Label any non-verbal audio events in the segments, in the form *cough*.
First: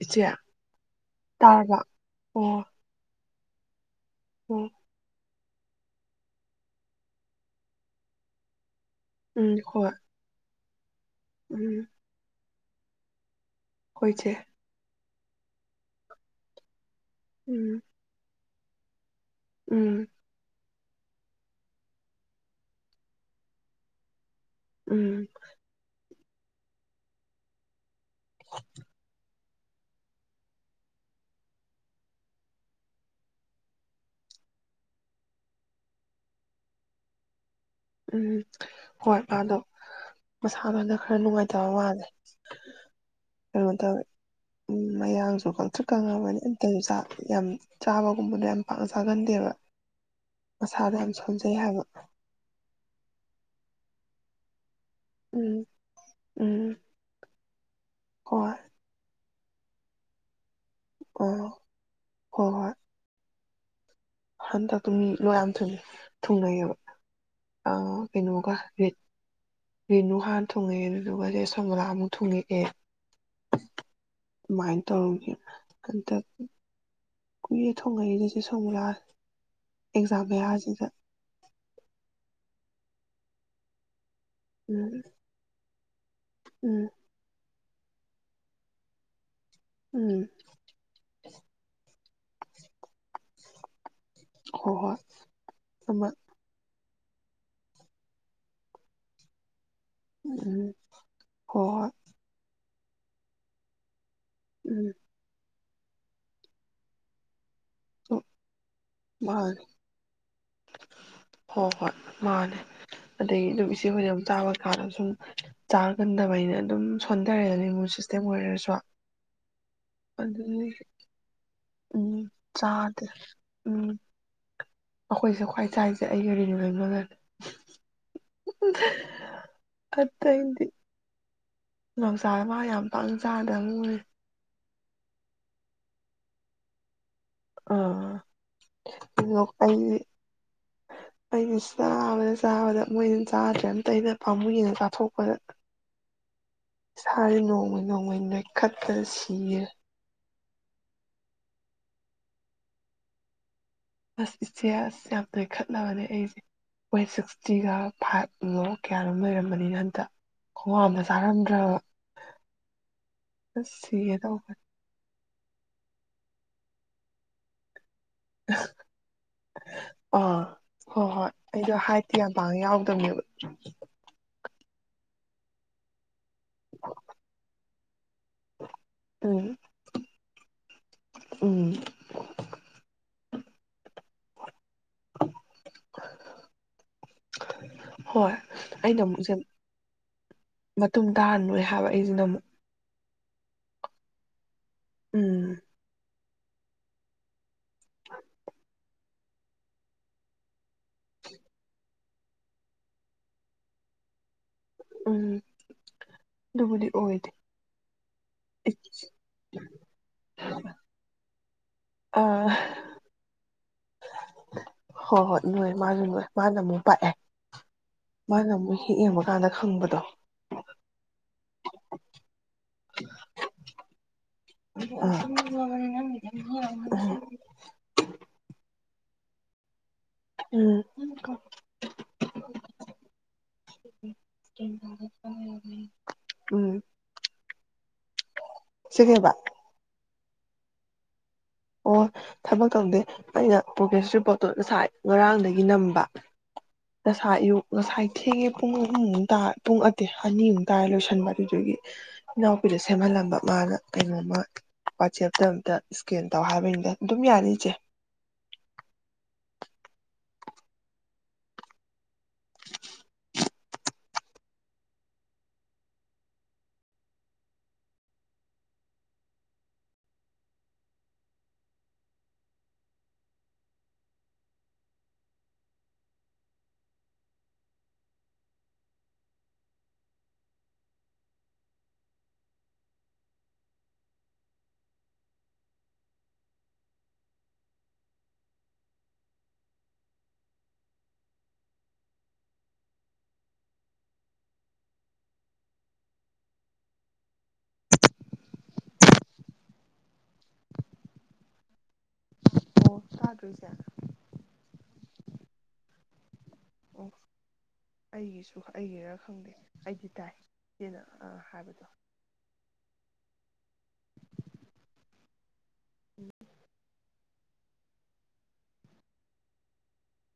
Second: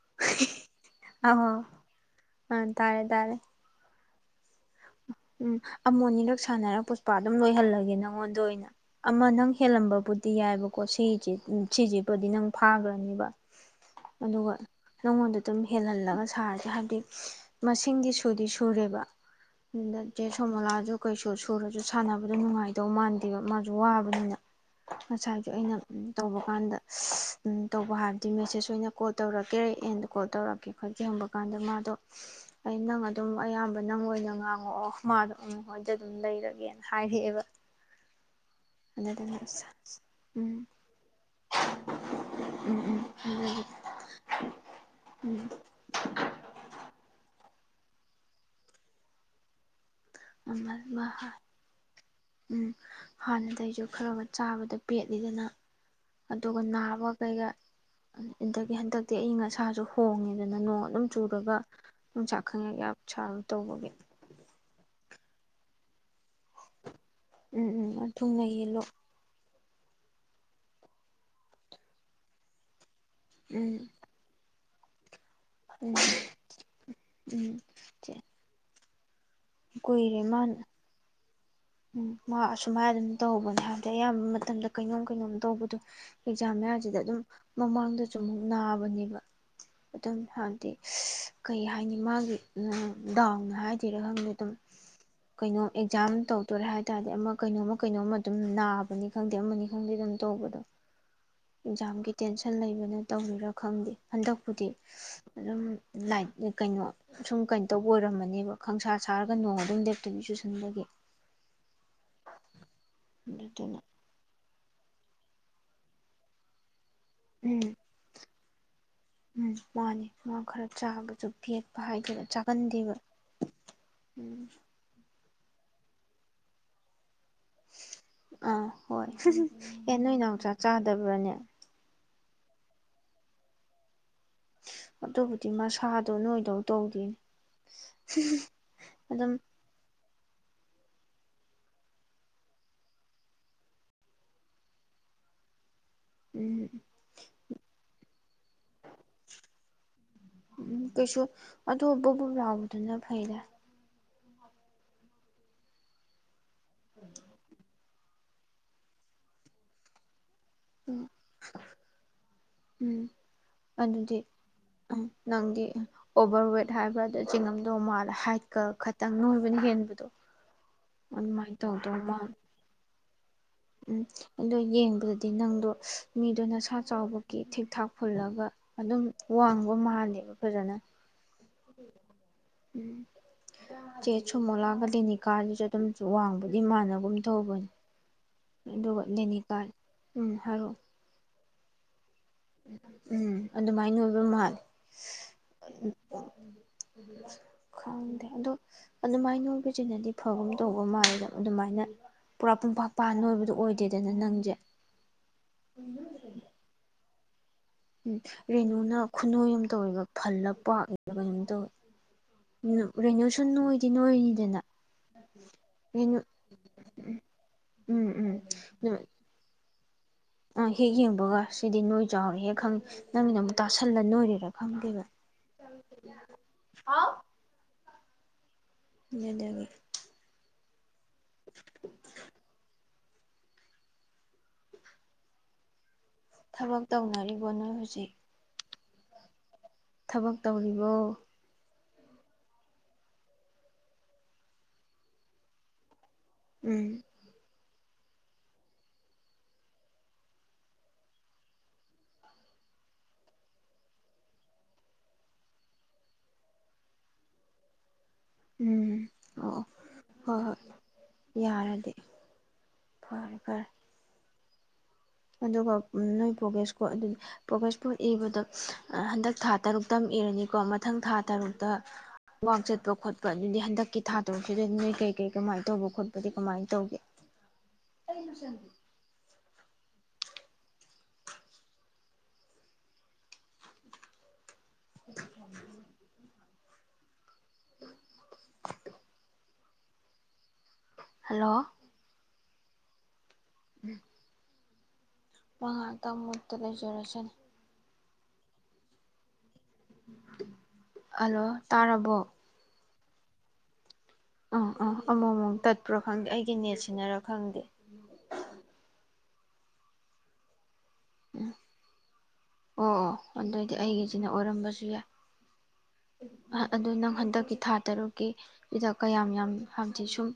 ꯏꯆꯦ ꯍꯤ ꯍꯤ ꯑꯎ ꯇꯥꯔꯕ ꯎꯝ ꯇꯥꯔꯦ ꯇꯥꯔꯦ ꯎꯝ ꯎꯝ ꯑꯃꯣ ꯑꯅꯤꯔꯛ ꯁꯥꯟꯅꯔ ꯄꯨꯁꯄꯥ ꯑꯗꯨꯝ ꯂꯣꯏꯍꯜꯂꯒꯦ ꯅꯉꯣꯟꯗ ꯑꯣꯏꯅ ꯑꯃ ꯅꯪ ꯎꯝ ꯍꯣꯏ ꯍꯦꯜꯂꯝꯕꯕꯨꯗꯤ ꯌꯥꯏꯕ ꯀꯣꯆꯤ ꯎꯝ ꯁꯤꯖꯤꯕꯨꯗꯤ ꯅꯪ ꯐꯥꯒ꯭ꯔꯅꯤꯕ ꯍꯣꯏ ꯏꯆꯦ ꯑꯗꯨꯒ ꯅꯉꯣꯟꯗ ꯑꯗꯨꯝ ꯍꯦꯜꯍꯜꯂꯒ ꯁꯥꯔꯁꯦ ꯍꯥꯏꯕꯗꯤ ꯎꯝ ꯃꯁꯤꯡꯗꯤ ꯁꯨꯗꯤ ꯁꯨ ꯁꯨꯔꯦꯕ ꯅ ꯎꯝ ꯆꯦ ꯁꯣꯃꯣꯂꯥ ꯑꯗꯨ ꯀꯩꯁꯨ ꯁꯣꯔꯁꯨ ꯁꯥꯟꯅꯕꯗ ꯅꯨꯡꯉꯥꯏꯗꯧ ꯃꯥꯟꯗꯦꯕ ꯃꯥꯖꯨ ꯋꯥꯕꯅꯤꯅ ꯎꯝ ꯉꯁꯥꯏꯒꯤ ꯑꯩꯅ ꯇꯧꯕ ꯀꯥꯟꯗ ꯑ ꯇꯧꯕ ꯍꯥꯜ ꯃꯦꯁꯦꯁ ꯑꯣꯏꯅ ꯀꯣꯜ ꯇꯧꯔꯛ ꯀꯔꯤꯒꯤ ꯏꯟ ꯀꯣꯜ ꯇꯧꯔꯛꯀꯦ ꯈꯣꯏ ꯌꯦꯡꯕ ꯀꯥꯟꯗ ꯃꯥꯗꯣ ꯑꯩ ꯅꯪ ꯑꯗꯨꯝ ꯑꯌꯥꯝꯕ ꯅꯪ ꯑꯣꯏꯅ ꯉꯥꯡ ꯑꯣ ꯑꯣ ꯃꯥꯗꯣ ꯎꯝ ꯍꯣꯏꯗ ꯑꯗꯨꯝ ꯂꯩꯔꯒꯦꯅ ꯍꯥꯏꯔꯛꯑꯦꯕ ꯎꯝ ꯍꯣꯏ ꯑꯗꯨꯗꯅ ꯃꯥꯗꯣ ꯑꯁ ꯎꯝ ꯃꯁꯥꯗꯨꯅ ꯈꯔ ꯅꯨꯡꯉꯥꯏꯇꯕ ꯃꯥꯜꯂꯦ ꯎꯝ ꯎꯝ ꯑꯗꯨꯗꯤ ꯀꯩꯅꯣ ꯇꯧꯋꯦ ꯃꯌꯥꯡꯁꯨ ꯀꯪꯊ꯭ꯔꯤꯛ ꯀꯪꯉꯕꯅꯤ ꯑꯝꯇꯁꯨ ꯆꯥ ꯌꯥꯝ ꯆꯥꯕꯒꯨꯝꯕꯗꯣ ꯌꯥꯝ ꯄꯥꯛꯅ ꯆꯥꯒꯟꯗꯦꯕ ꯎꯝ ꯃꯁꯥꯗꯣ ꯌꯥꯝ ꯁꯣꯟꯖꯩ ꯍꯥꯏꯕ ꯍꯥꯟꯅꯗꯩꯖꯨ ꯈꯔꯒ ꯆꯥꯕꯗ ꯄꯦꯠꯂꯤꯗꯅ ꯎꯝ ꯑꯗꯨꯒ ꯎꯝ ꯅꯥꯕ ꯀꯩꯒ ꯍꯣꯏ ꯑꯗꯒꯤ ꯍꯟꯗꯛꯇꯤ ꯑꯩ ꯏꯁꯥꯖꯨ ꯍꯣꯡꯉꯤꯗꯅ ꯅꯣꯡ ꯑꯗꯨꯝ ꯆꯨꯔꯒ ꯑꯣ ꯆꯥꯛ ꯍꯣꯏ ꯈꯔꯥ ꯌꯥꯝ ꯆꯥꯔꯥ ꯇꯧꯕꯒꯤ ꯍꯟꯗꯛꯇꯨ ꯃꯤ ꯂꯣꯛ ꯌꯥꯝ ꯊꯨꯨꯡꯉꯦ ꯊꯨꯡꯅꯩꯌꯦꯕ ꯑꯥ ꯎꯝ ꯎꯝ ꯊꯨꯡꯅ ꯀꯩꯅꯣꯒꯥ ꯌꯦꯜꯂꯣ ꯔꯠ ꯔꯦꯅꯨ ꯍꯥꯟ ꯊꯨꯡꯉꯛꯑꯦ ꯑꯗꯨꯢꯗꯨꯒ ꯆꯦ ꯁꯣꯃꯣꯂꯥꯗꯣ ꯊꯨꯡꯉꯛꯑꯦ ꯎꯝ ꯃꯥꯢ ꯇꯧꯔꯤꯒꯦ ꯎꯝ ꯀꯟꯗꯛ ꯎꯝ ꯀꯨꯏꯔꯦ ꯊꯨꯡꯉꯛꯏꯗꯣ ꯆꯦ ꯁꯣꯃ ꯅꯍꯥ ꯀꯨꯏꯔꯦ ꯑꯦꯛꯖꯥꯝ ꯃꯥꯅ ꯃꯌꯥꯖꯤꯗ ꯎꯝ ꯃꯥꯑ ꯁꯨꯃꯥꯏ ꯑꯗꯨꯝ ꯇꯧꯕꯅꯦ ꯍꯥꯏꯗꯤ ꯌꯥꯝ ꯃꯠ ꯃꯇꯝꯗ ꯎꯝ ꯀꯩꯅꯣꯝ ꯀꯩꯅꯣꯝ ꯇꯧꯕꯗꯣ ꯑꯦꯛꯖꯥꯝ ꯎꯝ ꯃꯌꯥꯖꯤꯗ ꯑꯗꯨꯝ ꯃꯃꯥꯡꯗꯁꯨ ꯃꯨꯛ ꯅꯥꯕꯅꯦꯕ ꯑꯗꯨꯝ ꯎꯝ ꯍꯥꯏꯗꯤ ꯀꯩ ꯍꯥꯏꯅꯤ ꯃꯥꯒꯤ ꯑ ꯗꯥꯎꯅ ꯍꯥꯏ ꯁꯤꯔ ꯈꯪꯗꯦ ꯑꯗꯨꯝ ꯍꯣꯏ ꯍꯣꯏ ꯀꯩꯅꯣ ꯑꯃ ꯑꯦꯛꯖꯥꯝ ꯇꯧ ꯍꯥꯏꯇꯥꯥꯔꯗꯤ ꯑꯃ ꯀꯩꯅꯣꯝꯃ ꯀꯩꯅꯣꯝꯃ ꯑꯗꯨꯝ ꯅꯥꯕꯅꯤ ꯈꯪꯗꯦ ꯑꯃꯅꯤ ꯎꯝ ꯍꯣꯏ ꯍꯣꯏ ꯖꯥꯝꯒꯤ ꯇꯦꯟꯁꯟ ꯂꯩꯕꯅꯦ ꯇꯧꯕꯔꯤꯕꯔꯥ ꯈꯪꯗꯦ ꯍꯟꯗꯛꯄꯨꯗꯤ ꯎꯝ ꯑꯗꯨꯝ ꯂꯥꯏꯅꯤ ꯀꯩꯅꯣ ꯁꯨꯝ ꯀꯩꯅꯣ ꯇꯧꯕ ꯑꯣꯏꯔꯝꯃꯅꯤꯕ ꯈꯪꯁꯥ ꯁꯥꯔꯒ ꯃꯥ ꯅꯣꯡ ꯑꯗꯨꯝ ꯂꯦꯞꯇꯕꯤ ꯆꯨꯁꯟꯕꯒꯤ ꯍꯣꯏ ꯍꯣꯏ ꯃꯥꯅꯦ ꯑꯗꯒꯤ ꯑꯗꯨꯝ ꯑꯗꯨꯗꯨꯅ ꯏꯆꯦ ꯍꯣꯏꯗ ꯑꯃꯨꯛ ꯆꯥ ꯆꯥꯕ ꯀꯥꯟꯗ ꯁꯨꯝ ꯆꯥꯒꯟꯗꯕꯩꯅꯦ ꯑꯗꯨꯝ ꯎꯝ ꯁꯣꯟꯊꯔꯦꯅ ꯏꯃꯨꯟ ꯁꯤꯁꯇꯦꯝ ꯑꯣꯏꯔꯁꯨ ꯎꯝ ꯃꯥꯅꯦ ꯃꯥ ꯈꯔ ꯑꯗꯨꯅꯤ ꯆꯥꯕꯁꯨ ꯄꯦꯠꯄ ꯎꯝ ꯍꯥꯏꯗꯣꯏꯔ ꯆꯥꯒꯟꯗꯦꯕ ꯆꯥꯗꯦ ꯎꯝ ꯎꯝ ꯑꯩꯈꯣꯏꯁꯦ ꯈ꯭ꯋꯥꯏ ꯆꯥꯏꯁꯦ ꯑꯩꯒ ꯔꯤꯅꯨ ꯂꯩꯃꯒꯅꯦ ꯑꯥ ꯍꯣꯏ ꯑꯦ ꯅꯣꯏ ꯅꯥꯎ ꯆꯥꯥꯛ ꯆꯥꯗꯕ꯭ꯔꯥꯅꯦ ꯅꯥꯝꯆꯥ ꯃꯥꯒ ꯌꯥꯝ ꯄꯥꯛ ꯆꯥꯗꯕꯝꯅꯦ ꯅꯣꯏꯔꯦ ꯑꯗꯨꯕꯨꯗꯤ ꯃꯁꯥꯗꯣ ꯅꯣꯏꯗꯧ ꯇꯧꯗꯦ ꯑ ꯀꯩꯅꯣ ꯑꯩꯗꯤ- ꯑꯩꯅ ꯆꯥꯕꯗ ꯆꯥꯕꯗ ꯃꯣꯏꯅ ꯆꯥꯗ꯭ꯔꯦ ꯑꯝꯇ ꯑꯩꯅ ꯄꯥꯝꯃꯨꯏꯅ ꯆꯥꯊꯣꯛꯄꯗ ꯎꯝ ꯁꯥꯔꯦ ꯅꯣꯡꯃꯩ ꯅꯣꯡꯃꯩ ꯈꯠꯄꯗ ꯁꯤꯔꯅꯤ ꯎꯝ ꯀꯩꯁꯨ ꯑꯗꯣ ꯕꯨꯞꯕꯨꯞ ꯂꯥꯎꯕꯗꯨꯅ ꯐꯩꯗ ꯑꯁ ꯏꯆꯦ ꯑꯁ ꯌꯥꯝ ꯅꯣꯏꯈꯠꯂꯕꯅꯦ ꯑꯩꯁꯦ ꯋꯦꯠ ꯁꯤꯛꯁꯇꯤꯒ ꯐꯥꯏꯚ ꯃꯨꯛ ꯀꯌꯥꯔꯣꯝ ꯂꯩꯔꯝꯕꯅꯤꯅ ꯍꯟꯇꯛ ꯈꯨꯋꯥ ꯎꯝ ꯑꯝꯅꯦ ꯆꯥꯔꯝꯗ꯭ꯔꯕ ꯎꯝ ꯑꯁ ꯁꯤꯒꯦ ꯑꯗꯨꯗꯤ ꯇꯧꯕꯅꯤ ꯎꯝ ꯅꯪꯗꯤ ꯑꯣꯚꯔ ꯋꯦꯠ ꯍꯥꯏꯕ꯭ꯔꯥꯗ ꯆꯤꯡꯉꯝꯗꯧ ꯃꯥꯜꯂꯦ ꯍꯥꯏꯠꯀ ꯈꯤꯇꯪ ꯅꯣꯏꯕꯅ ꯍꯦꯟꯕꯗꯣ ꯑꯥ ꯍꯣꯏ ꯍꯣꯏ ꯑꯗꯨꯃꯥꯏꯅ ꯑꯩꯗꯣ ꯇꯧꯗꯧ ꯍꯥꯏꯠꯇꯤ ꯌꯥꯝ ꯃꯥꯂꯦ ꯄꯥꯡꯅ ꯌꯥꯎꯗꯕꯅꯦꯕ ꯎꯝ ꯑꯗꯣ ꯌꯦꯡꯕꯗ ꯑꯗꯤ ꯅꯪꯗꯣ ꯃꯤꯗꯣ ꯅꯁꯥꯥ ꯆꯥꯎꯕꯒꯤ ꯊꯤꯛꯊꯥꯛ ꯐꯨꯜꯂꯒ ꯑꯗꯨꯝ ꯎꯝ ꯋꯥꯡꯕ ꯃꯥꯟꯗꯦꯕ ꯐꯖꯅ ꯎꯝ ꯎꯝ ꯆꯦ ꯆꯨꯝꯃꯣꯂꯥꯒ ꯂꯦꯅꯤꯀꯥꯒꯤꯁꯨ ꯑꯗꯨꯝ ꯋꯥꯡꯕꯗꯤ ꯃꯥꯟꯅꯒꯨꯝ ꯇꯧꯕꯅꯦ ꯍꯣꯏ ꯑꯩꯅ ꯑꯗꯨꯒ ꯑꯃꯨꯛ ꯏꯆꯦ ꯂꯦꯅꯤꯀꯥ ꯎꯝ ꯍꯥꯏꯔꯛꯑꯣ ꯊꯕ ꯑꯩꯁꯨ ꯉꯝꯃꯨ ꯎꯝ ꯑꯗꯨꯃꯥꯏꯅ ꯅꯣꯏꯕ ꯃꯥꯜꯂꯦ ꯎꯝ ꯎꯝ ꯈꯪꯗꯦ ꯑꯗꯣ ꯑꯗꯨꯃꯥꯏꯅ ꯅꯣꯏꯕꯁꯤꯅꯗꯤ ꯐꯕꯒꯨꯝ ꯇꯧꯕ ꯃꯥꯜꯂꯤ ꯅꯪ ꯑꯗꯨꯃꯥꯏꯅ ꯄꯨꯔꯥ ꯄꯨꯡꯄꯥꯛ ꯄꯥ ꯅꯣꯏꯕꯗꯣ ꯑꯣꯏꯗꯦꯗꯅ ꯅꯪꯁꯦ ꯎꯝ ꯑꯗꯨꯕꯨꯗꯤ ꯑꯣꯏꯗꯦ ꯎꯝ ꯔꯦꯅꯨꯅ ꯈꯨꯅꯣꯏ ꯑꯃ ꯇꯧꯑꯦꯕ ꯐꯜꯂꯒ ꯄꯥꯛ ꯀꯩꯅꯣꯝ ꯇꯧꯋꯦ ꯑꯥ ꯔꯦꯅꯨꯁꯨ ꯅꯣꯏ ꯍꯣꯏ ꯍꯣꯏ ꯅꯣꯏ ꯃꯥꯁꯨ ꯎꯝ ꯅꯣꯏ ꯃꯥꯅ ꯑꯃꯨꯛ ꯄꯥꯛꯑꯦ ꯎꯝ ꯃꯥꯅ ꯑꯃꯨꯛ ꯍꯦꯛ ꯌꯦꯡꯕꯀꯥꯟꯗ ꯈꯪꯕꯗ *inaudible* ꯑ ꯍꯦꯛ ꯌꯦꯡꯕꯒ ꯁꯤꯗꯤ ꯅꯣꯏ ꯆꯥꯎꯔꯦꯍꯦ ꯅꯪꯒꯤꯅ ꯑꯃꯨꯛ ꯇꯥꯁꯤꯜꯂ ꯅꯣꯏꯔꯤꯔꯥ ꯈꯪꯗꯦꯕ ꯑꯥ ꯍꯥꯎ *inaudible* ꯎꯝ *inaudible* *inaudible* ꯎꯝ ꯊꯕꯛ ꯇꯧꯅꯔꯤꯕꯣ ꯅꯣꯏ ꯍꯧꯖꯤꯛ ꯁꯤꯅꯦꯕ ꯊꯕꯛ ꯇꯧꯔꯤꯕꯣ ꯑꯣ ꯊꯕꯛ ꯇꯧꯗꯦ ꯑꯩꯅ ꯄ꯭ꯔꯣꯒ꯭ꯔꯦꯁ ꯔꯤꯄꯣꯔꯠꯇꯣ ꯉꯁꯥꯏ ꯉꯔꯥꯡꯗꯒꯤ ꯅꯝꯕ ꯎꯝ ꯉꯁꯥꯏ ꯑꯌꯨꯛ ꯉꯁꯥꯏ ꯊꯦꯡꯉꯦ ꯄꯨꯡ ꯑꯍꯨꯝꯃꯨꯛꯇꯥ ꯄꯨꯡ ꯑꯠꯇꯦ ꯑꯅꯤꯃꯨꯛ ꯇꯥꯔꯦ ꯂꯣꯏꯁꯟꯕ ꯑꯗꯨꯗꯨꯒꯤ ꯏꯅꯥꯎꯄꯤꯗ ꯁꯦꯝꯍꯜꯂꯝꯕ ꯃꯥꯅ ꯀꯩꯅꯣꯝꯃ ꯋꯥꯆꯦꯞꯇ ꯑꯝꯇ ꯏꯁꯀꯦꯟ ꯇꯧ ꯍꯥꯏꯕꯅꯤꯗ ꯑꯗꯨꯝ ꯌꯥꯅꯤꯆꯦ ꯎꯝ ꯑꯣ ꯑꯣ ꯍꯣꯏ ꯍꯣꯏ ꯌꯥꯔꯗꯤ ꯐꯔꯦ ꯐꯔꯦ ꯑꯗꯨꯒ ꯅꯣꯏ ꯄ꯭ꯔꯣꯒ꯭ꯔꯦꯁ ꯀꯣꯠ ꯑꯗꯨꯗꯤ ꯄ꯭ꯔꯣꯒ꯭ꯔꯦꯁ ꯀꯣꯠ ꯏꯕꯗꯣ ꯍꯟꯗꯛ ꯊꯥ ꯇꯔꯨꯛꯇ ꯑꯃ ꯏꯔꯅꯤꯀꯣ ꯃꯊꯪ ꯊꯥ ꯇꯔꯨꯛꯇ ꯋꯥꯛ ꯆꯠꯄ ꯈꯣꯠꯄ ꯑꯗꯨꯗꯤ ꯍꯟꯗꯛꯀꯤ ꯊꯥ ꯇꯔꯨꯛꯁꯤꯗ ꯅꯣꯏ ꯀꯩ ꯀꯩ ꯀꯃꯥꯏꯅ ꯇꯧꯕ ꯈꯣꯠꯄꯗꯤ ꯀꯃꯥꯏꯅ ꯇꯧꯒꯦ *inaudible* ꯍꯜꯂꯣ ꯎꯝ ꯉꯥꯛꯇꯪ ꯑꯃꯨꯛꯇ ꯂꯩꯖꯔꯁꯤꯅꯤ ꯍꯜꯂꯣ ꯇꯥꯔꯕꯣ ꯑꯣ ꯆꯥꯗꯣꯏꯁꯦ ꯑ ꯑ ꯑꯃꯃꯝ ꯇꯠꯄ꯭ꯔ ꯈꯪꯗꯦ ꯑꯩ ꯑꯩꯒꯤ ꯅꯦꯠ ꯑꯣ ꯁꯤꯟꯅꯔ ꯈꯪꯗꯦ ꯑꯩꯒꯤꯁꯨ ꯑꯩꯒꯤꯔ ꯑꯩꯗꯤ ꯇꯥꯏ ꯁꯤꯅ ꯑ ꯎꯝ ꯍꯥꯏꯕꯗꯣ ꯑꯣ ꯑꯣ ꯑꯗꯨꯑꯣꯏꯗꯤ ꯑꯩꯒꯤꯁꯤꯅ ꯑꯣꯏꯔꯝꯕꯁꯨ ꯌꯥꯏ ꯑꯗꯨ ꯅꯪ ꯍꯟꯗꯛꯀꯤ ꯊꯥ ꯇꯔꯨꯛꯀꯤ ꯁꯤꯗ ꯀꯌꯥꯝ ꯌꯥꯝ ꯍꯪꯆꯤꯠ ꯁꯨꯝ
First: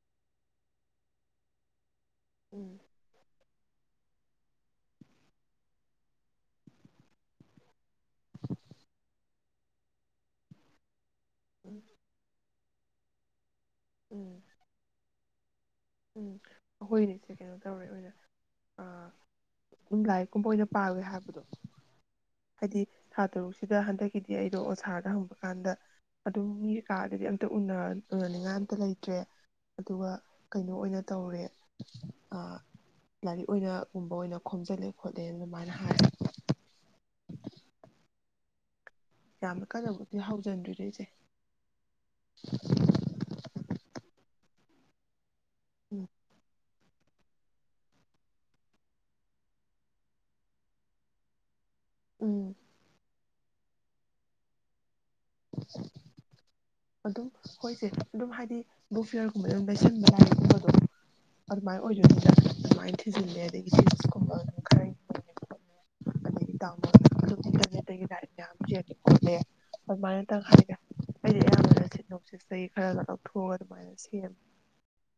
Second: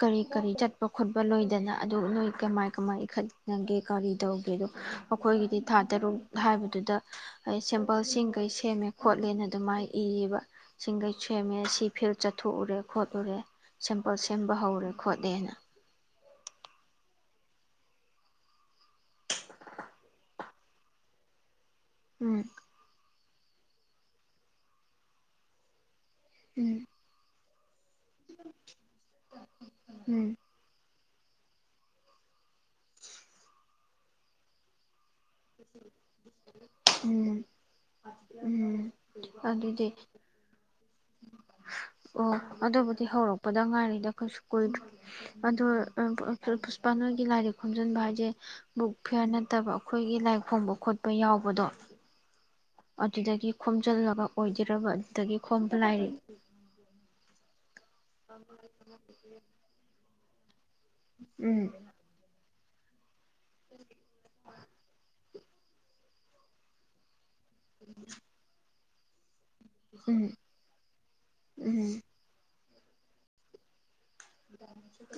ꯀꯔꯤ ꯀꯔꯤ ꯆꯠꯄ ꯈꯣꯠꯄ ꯂꯣꯏꯗꯅ ꯑꯗꯨ ꯅꯣꯏ ꯀꯃꯥꯏ ꯎꯝ ꯀꯃꯥꯏ ꯏꯈꯠꯅꯒꯦ ꯀꯔꯤ ꯇꯧꯒꯦꯗꯣ ꯑꯩꯈꯣꯏꯒꯤꯗꯤ ꯊꯥ ꯇꯔꯨꯛ ꯍꯥꯏꯕꯗꯨꯗ ꯑꯩ ꯁꯦꯝꯄꯜꯁꯤꯡꯈꯩ ꯁꯦꯝꯃꯦ ꯈꯣꯠꯂꯦꯅ ꯑꯗꯨꯃꯥꯏ ꯏꯌꯦꯕ ꯁꯤꯡꯈꯩ ꯁꯦꯝꯃꯦ ꯎꯝ ꯁꯤ ꯐꯤꯜ ꯆꯠꯊꯣꯛꯎꯔꯦ ꯍꯣꯠꯂꯨꯔꯦ ꯁꯦꯝꯄꯜ ꯎꯝ ꯁꯦꯝꯕ ꯍꯧꯔꯦ ꯈꯣꯏ *inaudible* ꯎꯝ ꯑꯩꯈꯣꯏꯅꯤꯁꯦ ꯀꯩꯅꯣ ꯇꯧꯔꯦ ꯑꯣꯏꯅ ꯂꯥꯏꯔꯤꯛꯀꯨꯝꯕ ꯑꯣꯏꯅ ꯄꯥꯒꯦ ꯍꯥꯏꯕꯗꯣ ꯎꯝ ꯍꯥꯏꯗꯤ ꯊ ꯇꯁꯤꯗ ꯍꯟꯗꯛꯀꯤꯗꯤ ꯑꯩꯗꯣ ꯑꯣꯁꯥꯔꯗ ꯍꯪꯕ ꯀꯥꯟꯗ ꯎꯝ ꯑꯗꯨꯃꯤꯒꯤ ꯀꯥꯗꯗꯤ ꯑ ꯑꯗꯨ ꯎꯟꯅ ꯎꯅꯅꯤꯡꯉ ꯑꯇ ꯂꯩꯇ꯭ꯔꯦ ꯑꯗꯨꯒ ꯎꯝ ꯑꯣꯏꯅ ꯇꯧꯔꯦ ꯂꯥꯏꯔꯤꯛ ꯑꯣꯏꯅꯒꯨꯝꯕ ꯑꯣꯏꯅ ꯈꯣꯝꯖꯤꯜꯂꯦ ꯈꯣꯗꯦ ꯑꯗꯨꯃꯥꯏꯅ ꯍꯥꯏ *inaudible* ꯎꯝ ꯎꯝ ꯌꯥꯝ ꯑꯗꯨꯗꯤ ꯀꯟꯅꯕꯨꯗꯤ ꯍꯧꯖꯤꯟꯗꯔꯤꯗ ꯑꯩꯁꯦ ꯑꯣ ꯑꯗꯨꯕꯨꯗꯤ ꯍꯧꯔꯛꯄꯗ ꯉꯥꯏꯔꯤꯗ ꯀꯩꯏꯁꯨ ꯀꯣꯏꯅ ꯎꯝ ꯑꯗ ꯄꯨꯁꯄꯥꯅ ꯂꯥꯏꯔꯤꯛ ꯈꯣꯝꯖꯤꯟꯕ ꯍꯥꯏꯁꯦ ꯕꯨꯛ ꯐꯤꯌꯥꯔ ꯅꯠꯇꯕ ꯑꯩꯈꯣꯏꯒꯤ ꯂꯥꯏꯔꯤꯛ ꯈꯣꯡꯕ ꯈꯣꯠꯄ ꯌꯥꯎꯕꯗꯣ ꯎꯝ ꯑꯗꯨꯗꯒꯤ ꯈꯣꯝꯖꯤꯜꯂꯒ ꯑꯣꯏꯗꯣꯔꯕꯅꯤ ꯑꯗꯒꯤ ꯈꯣꯝꯕ ꯂꯥꯏꯔꯤ ꯍꯣꯏꯁꯦ ꯑꯗꯨꯝ ꯍꯥꯏꯗꯤ ꯕꯨꯛ ꯐꯤꯌꯔꯒꯨꯝꯕ ꯑꯗꯨꯝ ꯂꯩꯁꯤꯟꯕ *inaudible* ꯎꯝ ꯑꯗꯨꯃꯥꯏ ꯑꯣꯏꯖꯣꯏ *unintelligible* ꯑꯗꯨꯅꯨꯡꯥꯏꯦ ꯑꯗꯒꯤꯀꯨꯝ ꯑꯗꯨ ꯈꯔ *inaudible* *inaudible* ꯃ ꯇꯣ *inaudible* *unintelligible* ꯑꯦ ꯑꯗꯨꯃꯥꯏꯅꯇꯪ ꯍꯥꯏꯒꯦ ꯎꯝ ꯑꯩꯗꯤ ꯏꯌꯥꯝꯕꯅ *unintelligible* ꯎꯝ ꯈꯔꯒ ꯂꯧꯊꯣꯛ ꯑꯒ ꯑꯗꯨꯃꯥꯏ *unintelligible*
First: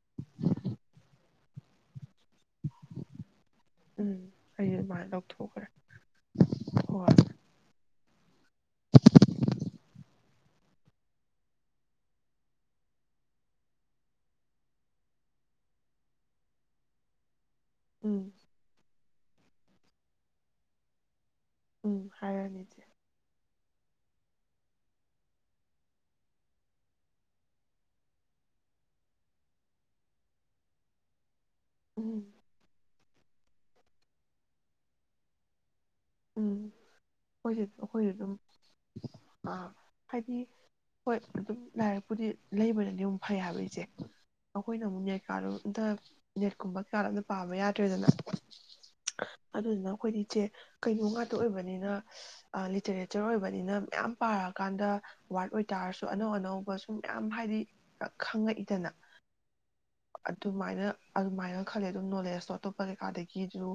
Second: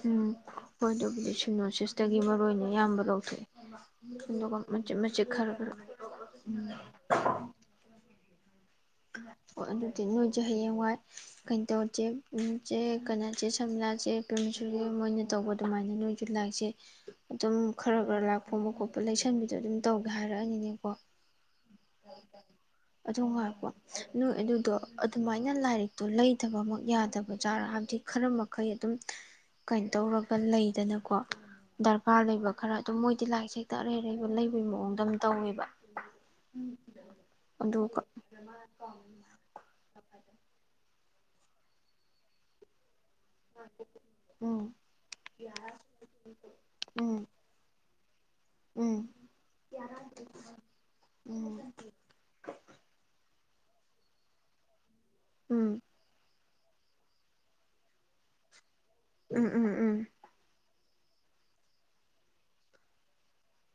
ꯎꯝ ꯍꯣꯏꯗ ꯀ *inaudible* ꯣ ꯁꯤꯁ *inaudible* ꯇꯒꯤ ꯃꯔꯨ ꯑꯣꯏꯅ ꯑꯌꯥꯝꯕ ꯂꯧꯊꯣꯛꯑꯦ ꯎꯝ ꯑꯗꯨꯒ ꯑꯩꯗꯤ ꯃꯆꯤꯠ ꯑꯗꯨꯃꯥꯏꯅ ꯃꯆꯤꯠ ꯈꯔ ꯂꯧꯊꯣꯛꯈ꯭ꯔꯦ ꯈꯔ ꯍꯣꯏ ꯎꯝ ꯑꯣ ꯑꯗꯨꯗꯤ ꯅꯣꯏꯁꯨ ꯍꯌꯦꯡꯋꯥꯏ ꯀꯩꯅꯣ ꯇꯧꯁꯦ ꯆꯦ ꯀꯩꯅꯁꯦ ꯁꯝꯂꯥꯥ ꯆꯦ ꯄꯝꯁꯨꯒꯤ ꯃꯣꯏꯅ ꯇꯧꯕ ꯑꯗꯨꯃꯥꯏꯅ ꯅꯣꯏꯁꯨ ꯂꯥꯏꯔꯤꯁꯦ ꯑꯗꯨꯝ ꯈꯔ ꯎꯝ ꯈꯔ ꯂꯥꯛꯄꯣꯡꯕ ꯈꯣꯠꯄ ꯂꯩꯁꯟꯕꯤꯗꯣ ꯑꯗꯨꯝ ꯇꯧꯒꯦ ꯍꯥꯏꯔꯛꯑꯅꯤꯅꯦꯀꯣ ꯎꯝ ꯍꯥꯏꯔꯅꯤ ꯏꯆꯦ ꯑꯗꯣ ꯉꯥꯏꯈꯣ ꯅꯣꯏ ꯑꯗꯨꯗꯣ ꯑꯗꯨꯃꯥꯏꯅ ꯂꯥꯏꯔꯤꯛꯇꯣ ꯂꯩꯗꯕꯃꯛ ꯌꯥꯗꯕꯖꯥꯠꯔ ꯍꯥꯏꯕꯗꯤ ꯈꯔ ꯃꯈꯩ ꯑꯗꯨꯝ ꯀꯩꯅꯣ ꯇꯧꯔꯒ ꯂꯩꯗꯅꯀꯣ ꯎꯝ ꯗꯔꯀꯥꯔ ꯂꯩꯕ ꯈꯔ ꯑꯗꯣ ꯃꯣꯏꯗꯤ ꯂꯥꯏꯔꯤꯛꯁꯦ ꯍꯦꯛꯇ ꯑꯔꯩ ꯑꯔꯩꯕ ꯍꯦꯛꯇ ꯂꯩꯕꯒꯤ ꯃꯑꯣꯡꯗ ꯇꯧꯋꯦꯕ ꯎꯝ ꯑꯩꯈꯣꯏꯁꯨ ꯑꯗꯨꯒ ꯑꯩꯈꯣꯏꯁꯨ ꯑꯗꯨꯝ ꯑꯥ ꯍꯥꯏꯗꯤ ꯍꯣꯏ ꯑꯗꯨꯝ ꯂꯥꯏꯔꯤꯛꯄꯨꯗꯤ ꯂꯩꯕꯅꯗꯤ ꯑꯃꯨꯛ ꯐꯩ ꯍꯥꯏꯕ ꯏꯆꯦ ꯎꯝ ꯑꯩꯈꯣꯏꯅ ꯑꯃꯨꯛ ꯅꯦꯠ ꯀꯥꯗꯣ ꯑꯃꯇ ꯅꯦꯠꯀꯨꯝꯕ ꯀꯩ ꯀꯥ ꯑꯗꯣ ꯎꯝ ꯑꯃꯇ ꯄꯥꯕ ꯌꯥꯗ꯭ꯔꯦꯗꯅ ꯎꯝ ꯑꯗꯨꯗꯨꯅ ꯑꯩꯈꯣꯏꯗꯤ ꯏꯆꯦ ꯀꯩꯅꯣ ꯉꯥꯛꯇ ꯎꯝ ꯑꯣꯏꯕꯅꯤꯅ ꯑ ꯂꯤꯇꯔꯦꯆꯔ ꯑꯣꯏꯕ ꯕꯅꯤꯅ ꯃꯌꯥꯝ ꯄꯥꯔꯀꯥꯟꯗ ꯋꯥꯔꯠ ꯎꯝ ꯑꯣꯏꯇꯥꯔꯁꯨ ꯑꯅꯧ ꯑꯅꯧ ꯁꯨꯝꯕ ꯁꯨꯝ ꯃꯌꯥꯝ ꯍꯥꯏꯗꯤ ꯈꯪꯉꯛꯏꯗꯅ ꯎꯝ ꯎꯝ ꯎꯝ ꯑꯗꯨꯃꯥꯏꯅ ꯑꯗꯨꯃꯥꯏꯅ ꯈꯜꯂꯦ ꯑꯗꯨꯝ ꯅꯣꯂꯦꯖꯇꯣ ꯑꯇꯣꯞꯄ ꯀꯩꯀꯗꯒꯤꯁꯨ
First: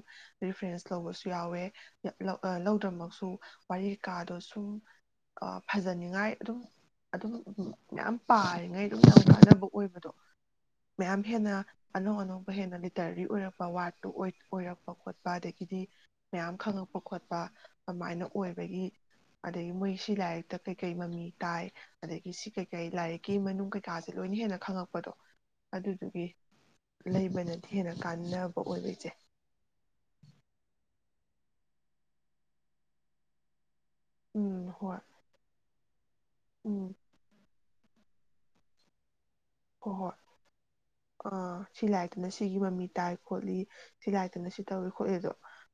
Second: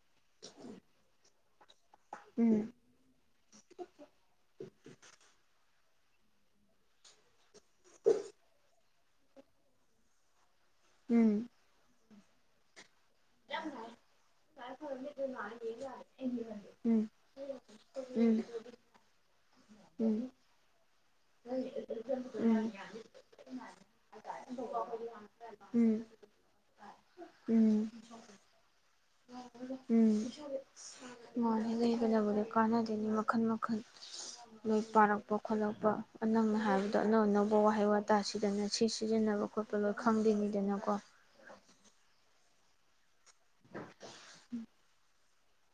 ꯔꯤꯐꯦꯔꯦꯟꯁ ꯂꯧꯕꯁꯨ ꯌꯨꯋꯦ ꯎꯝ ꯎꯝ ꯎꯝ ꯎꯝ ꯎꯝ ꯑ ꯂꯧꯗ꯭ꯔꯃꯛꯁꯨ ꯋꯥꯔꯤ ꯀꯩꯀꯥꯗꯣ ꯁꯨꯝ ꯑ ꯐꯖꯅꯤꯡꯉꯥꯏ ꯑꯗꯨꯝ ꯑꯗꯨꯝ ꯎꯝ ꯃꯌꯥꯝ ꯄꯥꯔꯤꯉꯩ ꯑꯗꯨꯝ ꯌꯥꯝ ꯊꯥꯖꯕ ꯑꯣꯏꯕꯗꯣ ꯃꯌꯥꯝ ꯍꯦꯟꯅ ꯑꯅꯧ ꯑꯅꯧ *unintelligible* ꯂꯤꯇꯔꯔꯤ ꯑꯣꯏꯔꯛꯄ ꯋꯥꯔꯗꯇꯣ ꯑꯣꯏ ꯑꯣꯏꯔꯛꯄ ꯈꯣꯠꯄ ꯑꯗꯨꯗꯒꯤꯗꯤ ꯃꯌꯥꯝ ꯈꯪꯉꯛꯄ ꯏꯕ ꯈꯣꯠꯄ ꯑꯗꯨꯃꯥꯏꯅ ꯑꯣꯏꯕꯒꯤ ꯑꯗꯒꯤ ꯃꯣꯏ ꯁꯤ ꯎꯝ ꯂꯥꯏꯔꯤꯛꯇ ꯀꯩ ꯀꯩ ꯇꯥꯏ ꯑꯗꯒꯤ ꯁꯤ ꯎꯝ ꯀꯩꯀꯩ ꯂꯥꯏꯔꯤꯛꯀꯤ ꯃꯅꯨꯡ ꯀꯩꯀꯥꯁꯦ ꯂꯣꯏꯅ ꯍꯦꯟꯅ ꯈꯪꯉꯛꯄꯗꯣ ꯑꯗꯨꯗꯨꯒꯤ ꯂꯩꯕꯅꯗꯤ ꯎꯝ ꯍꯦꯟꯅ ꯀꯥꯟꯅꯕ ꯑꯣꯏꯕꯒꯤ ꯆꯦ ꯎꯝ ꯃꯅꯤ ꯂꯩꯕꯅꯕꯨꯗꯤ ꯀꯥꯟꯅꯗꯨꯏꯅꯤ ꯃꯈꯜ ꯃꯈꯜ ꯎꯝ ꯂꯣꯏ ꯍꯣꯏ ꯄꯥꯔꯛꯄ ꯈꯣꯠꯂꯛꯄ ꯅꯪꯅ ꯎꯝ ꯍꯥꯏꯕꯗ ꯑꯅꯧ ꯑꯅꯧꯕ ꯋꯥꯍꯩ ꯋꯥꯇꯥ ꯇꯥꯁꯤꯗꯅ ꯁꯤ ꯁꯤꯖꯤꯟꯅꯕ ꯈꯣꯠꯄ ꯍꯣꯏ ꯂꯣꯏ ꯍꯣꯏ ꯈꯪꯗꯨꯏꯅꯤꯗꯅꯤ ꯀꯣ ꯃꯤꯒꯤ ꯃꯃꯤ ꯇꯥꯏ ꯂꯩ ꯈꯣꯠꯂꯤ ꯁꯤ ꯂꯥꯏꯔꯤꯛ ꯇꯨꯅ ꯁꯤ ꯇꯧꯏ ꯈꯣꯠꯂꯤ ꯑꯗꯣ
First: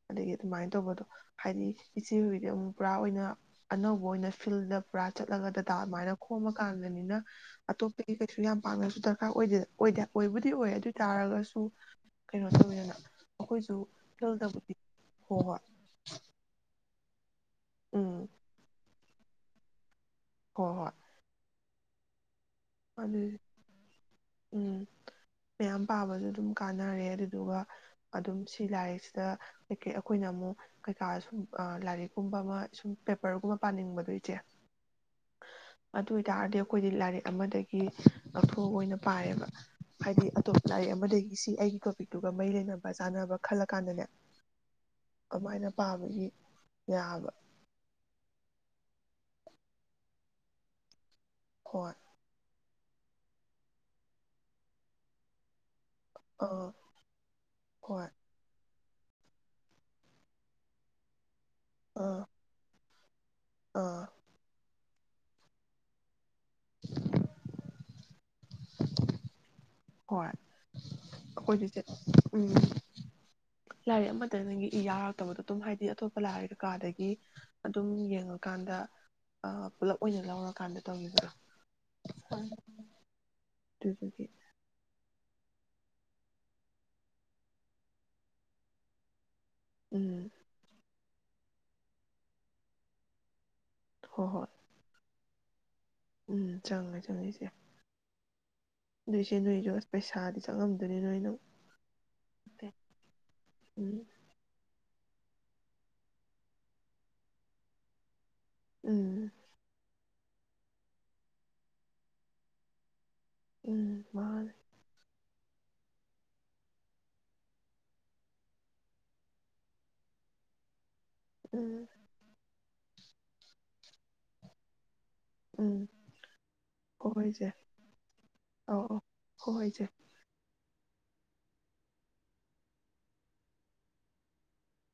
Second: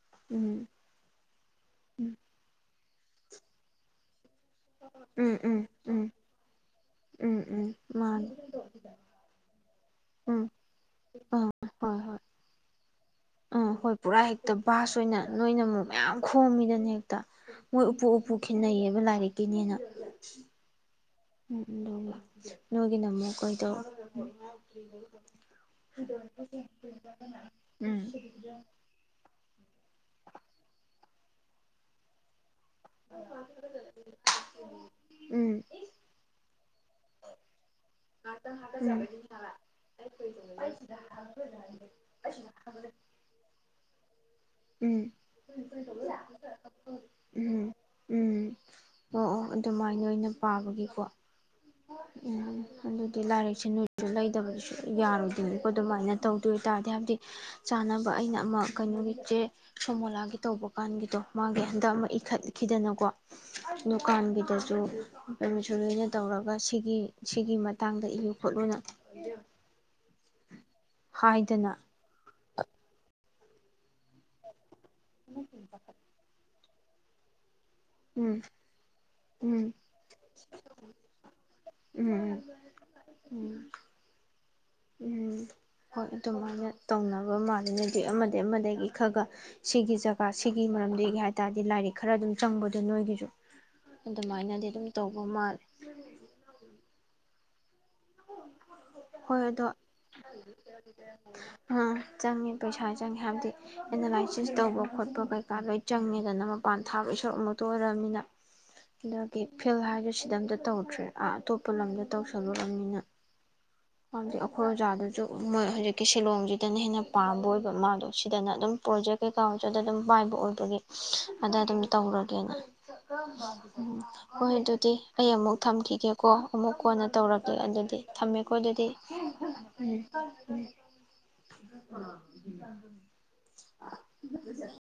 ꯑꯗꯒꯤ ꯎꯝ ꯑꯗꯨꯃꯥꯏꯅ ꯇꯧꯕꯗꯣ ꯍꯥꯏꯗꯤ ꯏꯆꯦ ꯎꯝ ꯍꯣꯏꯗꯤ ꯑꯃꯨꯛ ꯄꯨꯔꯥ ꯑꯣꯏꯅ ꯑꯅꯧꯕ ꯑꯣꯏꯅ ꯐꯤꯜꯗ ꯄꯨꯔꯥ ꯎꯝ ꯆꯠꯂꯒ ꯎꯝ ꯗꯗꯥ ꯎꯝ ꯑꯗꯨꯃꯥꯏꯅ ꯈꯣꯝꯃ ꯀꯥꯟꯗꯅꯤꯅ ꯎꯝ ꯎꯝ ꯑꯇꯣꯞꯄꯒꯤ ꯃꯥꯅꯦ ꯀꯩꯁꯨ ꯌꯥꯝ ꯗꯔꯀꯥꯔ ꯑꯣꯏꯗ ꯑꯣꯏꯗ ꯎꯝ ꯑꯣꯏꯕꯨꯗꯤ ꯑꯣꯏ ꯑꯗꯨ ꯑꯥ ꯑꯣꯏꯇꯥꯥꯔꯒꯁꯨ ꯍꯣꯏ ꯍꯣꯏ ꯀꯩꯅꯣ ꯇꯧꯋꯦ *inaudible* ꯑꯥ ꯍꯣꯏ ꯄꯨꯔꯥ ꯍꯦꯛꯇ ꯚꯁ ꯑꯣꯏꯅ ꯍꯣꯏ ꯅꯣꯏꯅ ꯍꯣꯏ ꯑꯃꯨꯛ ꯃꯌꯥꯝ ꯈꯣꯡꯝꯃꯤꯗꯅꯦ ꯍꯦꯛ ꯃꯣꯏ ꯎꯞꯄꯨ ꯎꯝ ꯎꯞꯄꯨ ꯈꯈꯤꯅꯩꯌꯦꯕ ꯂꯥꯏꯔꯤꯛ ꯀꯤꯅꯦꯅ ꯍꯣꯏ ꯍꯣꯏ ꯎꯝ ꯑꯗꯨꯒ ꯑꯗꯨ ꯎꯝ ꯃꯌꯥꯝ ꯄꯥꯕꯁꯨ ꯑꯗꯨꯝ ꯀꯥꯟꯅꯔꯦ ꯑꯗꯨꯗꯨꯒ ꯎꯝ ꯑꯗꯨꯝ ꯁꯤ ꯂꯥꯏꯔꯤꯛꯁꯤꯗ ꯑꯩꯈꯣꯏꯅ ꯑꯃꯨꯛ ꯀꯩꯀꯥ ꯁꯨꯝ ꯂꯥꯏꯔꯤꯛ ꯀꯨꯝꯕ ꯑꯃ ꯁꯨꯝ ꯄꯦꯄꯔꯒꯨꯝꯕ ꯄꯥꯅꯤꯡꯕꯗꯣꯏꯆꯦ ꯎꯝ ꯑꯗꯨ ꯑꯣꯏꯇꯥꯔꯗꯤ ꯑꯩꯈꯣꯏꯗꯤ ꯂꯥꯏꯔꯤꯛ ꯑꯃꯗ ꯎ ꯂꯧꯊꯣꯛ ꯑꯒꯥ ꯑꯣꯏꯅ ꯄꯥꯏꯌꯦꯕ ꯍꯥꯏꯗꯤ ꯑꯇꯣꯞꯄ ꯂꯥꯏꯔꯤꯛ ꯑꯃꯗꯒꯤ ꯁꯤ ꯑꯩꯒꯤ ꯇꯣꯄꯤꯛꯇꯨꯒ ꯃꯩ ꯂꯩꯅꯕ ꯆꯥꯅꯕ ꯈꯜꯂꯀꯥꯟꯗꯅꯦ ꯎꯝ ꯀꯃꯥꯏꯅ ꯄꯥꯕꯒꯤ ꯌꯥꯕ ꯎꯝ ꯎꯝ ꯑꯣ ꯑꯣ ꯑꯗꯨꯃꯥꯏꯅ ꯑꯣꯏꯅ ꯄꯥꯕꯒꯤꯀꯣ ꯍꯣꯏ ꯎꯝ ꯑꯗꯨꯗꯤ ꯂꯥꯏꯔꯤꯛꯁꯦ ꯅꯣꯏꯁꯨ ꯂꯩꯗꯅꯗꯤꯁꯨꯛ ꯌꯥꯔꯣꯏꯗꯣꯏꯅꯤꯀꯣ ꯑꯗꯨꯃꯥꯏꯅ ꯇꯧꯗꯣꯏ ꯑꯥ ꯇꯥꯔꯗꯤ ꯍꯥꯏꯕꯗꯤ ꯍꯣꯏ ꯆꯥꯅꯕ ꯑꯩꯅ ꯑꯃ ꯀꯩꯅꯣꯒꯤ ꯆꯦ ꯁꯣꯃꯣꯂꯥꯒꯤ ꯇꯧꯕ ꯀꯥꯟꯒꯤꯗꯣ ꯃꯥꯒꯤ ꯍꯟꯗꯛ ꯑꯃ ꯑꯥ ꯏꯈꯠꯈꯤꯗꯅ ꯀꯣ ꯑꯥ ꯎ ꯅꯪꯒꯤꯗꯁꯨ ꯑꯦꯃꯤꯁꯟꯂꯣꯏꯅ ꯇꯧꯔꯒꯥ ꯁꯤꯒꯤ ꯁꯤꯒꯤ ꯃꯇꯥꯡꯗ ꯏꯌꯨ ꯈꯣꯠꯂꯨꯅ ꯍꯣꯏ ꯍꯥꯏꯗꯅ ꯀꯣꯏꯗꯤꯆꯦ ꯎꯝ ꯂꯥꯏꯔꯤꯛ ꯑꯃꯇꯗꯒꯤ ꯌꯥꯔꯛꯇꯕꯗꯣ ꯑꯗꯨꯝ ꯍꯥꯏꯗꯤ ꯑꯇꯣꯞꯄ ꯂꯥꯛꯑꯒ ꯀꯥꯗꯒꯤ ꯑꯗꯨꯝ ꯎꯝ ꯌꯦꯡꯉꯀꯥꯟꯗ ꯎꯝ ꯄꯨꯂꯞ ꯑꯣꯏꯅ ꯂꯧꯔꯀꯥꯟꯗ ꯇꯧꯒꯤꯕꯗꯣ ꯎꯝ ꯎꯝ ꯑꯗꯨꯗꯨꯒꯤ ꯎꯝ ꯍꯣꯏ ꯑꯗꯨꯃꯥꯏꯅ ꯇꯧꯅꯕ ꯃꯥꯜꯂꯤ ꯑꯃꯗꯒꯤ ꯑꯃꯗꯒꯤ ꯈꯔ ꯈꯔ ꯁꯤꯒꯤ ꯎꯝ ꯖꯒꯥ ꯁꯤꯒꯤ ꯃꯔꯝꯗꯤ ꯍꯥꯏꯇꯥꯔꯗꯤ ꯂꯥꯏꯔꯤꯛ ꯈꯔ ꯑꯗꯨꯝ ꯆꯪꯕꯗ ꯑ ꯅꯣꯏꯒꯤꯁꯨ ꯍꯣꯏ ꯍꯣꯏ ꯑꯗꯨꯃꯥꯏꯅꯗꯤ ꯑꯗꯨꯝ ꯇꯧꯕ *unintelligible* ꯎꯝ ꯆꯪꯉ ꯆꯪꯉꯦ ꯏꯆꯦ ꯑꯗꯨ ꯏꯆꯦ ꯍꯣꯏ ꯑꯗꯣ ꯅꯣꯏꯁꯨ ꯑꯁ ꯄꯩꯁꯥꯗꯤ ꯆꯪꯉꯝꯗꯣꯏꯅꯤ ꯅꯣꯏꯅ ꯑꯥ ꯆꯪꯉꯦ ꯄꯩꯁꯥ ꯆꯪꯉꯦ ꯍꯥꯏꯕꯗꯤ ꯎꯝ ꯑꯦꯡꯅꯂꯥꯏꯁꯤꯁ ꯇꯧꯕ ꯐꯣꯇꯣꯄ ꯀꯩꯀꯥ ꯂꯣꯏ ꯆꯪꯉꯦꯗꯅ ꯃꯄꯥꯟ ꯊꯥꯕ ꯏꯁꯔꯣꯔꯛ ꯑꯃꯨꯛꯇ ꯑꯣꯏꯔꯃꯤꯅ ꯎꯝ *unintelligible* ꯁꯤꯗ ꯑꯃꯇ ꯇꯧꯗ꯭ꯔꯦ ꯑꯥ ꯑꯇꯣꯞꯄ ꯂꯝꯗ ꯇꯧꯁꯜꯂꯨꯨꯔꯝꯅꯤꯅ ꯎꯝ ꯍ ꯃꯥꯅꯦ ꯑꯈꯣꯏꯖꯥꯗꯨꯖꯨ ꯃꯣꯏ ꯍꯧꯖꯤꯛꯀꯤ ꯁꯤꯂꯣꯡꯁꯤꯗꯅ ꯍꯦꯟꯅ ꯄꯥꯝꯕ ꯑꯣꯏꯕ ꯃꯥꯗꯣ ꯁꯤꯗꯅ ꯑꯗꯨꯝ ꯄ꯭ꯔꯣꯖꯦꯛ ꯀꯩꯀꯥꯁꯨꯗ ꯑꯗꯨꯝ ꯄꯥꯏꯕ ꯑꯣꯏꯕꯒꯤ ꯑꯗ ꯑꯗꯨꯝ ꯎꯝ ꯇꯧꯔꯒꯦꯅꯦ ꯑꯣ ꯍꯣꯏ ꯑꯘꯨꯗꯤ ꯑꯩ ꯑꯃꯨꯛ ꯎꯝ ꯊꯝꯈꯤꯒꯦꯀꯣ ꯑꯃꯨꯛ ꯀꯣꯟꯅ ꯍꯣꯏ ꯍꯣꯏ ꯏꯆꯦ ꯇꯧꯔꯀꯦ ꯑꯗꯨꯗꯤ ꯊꯝꯃꯦꯀꯣ ꯑꯧ ꯑꯗꯨꯗꯤ ꯑꯧ ꯍꯣꯏ ꯍꯣꯏ ꯏꯆꯦ ꯎꯝ *inaudible*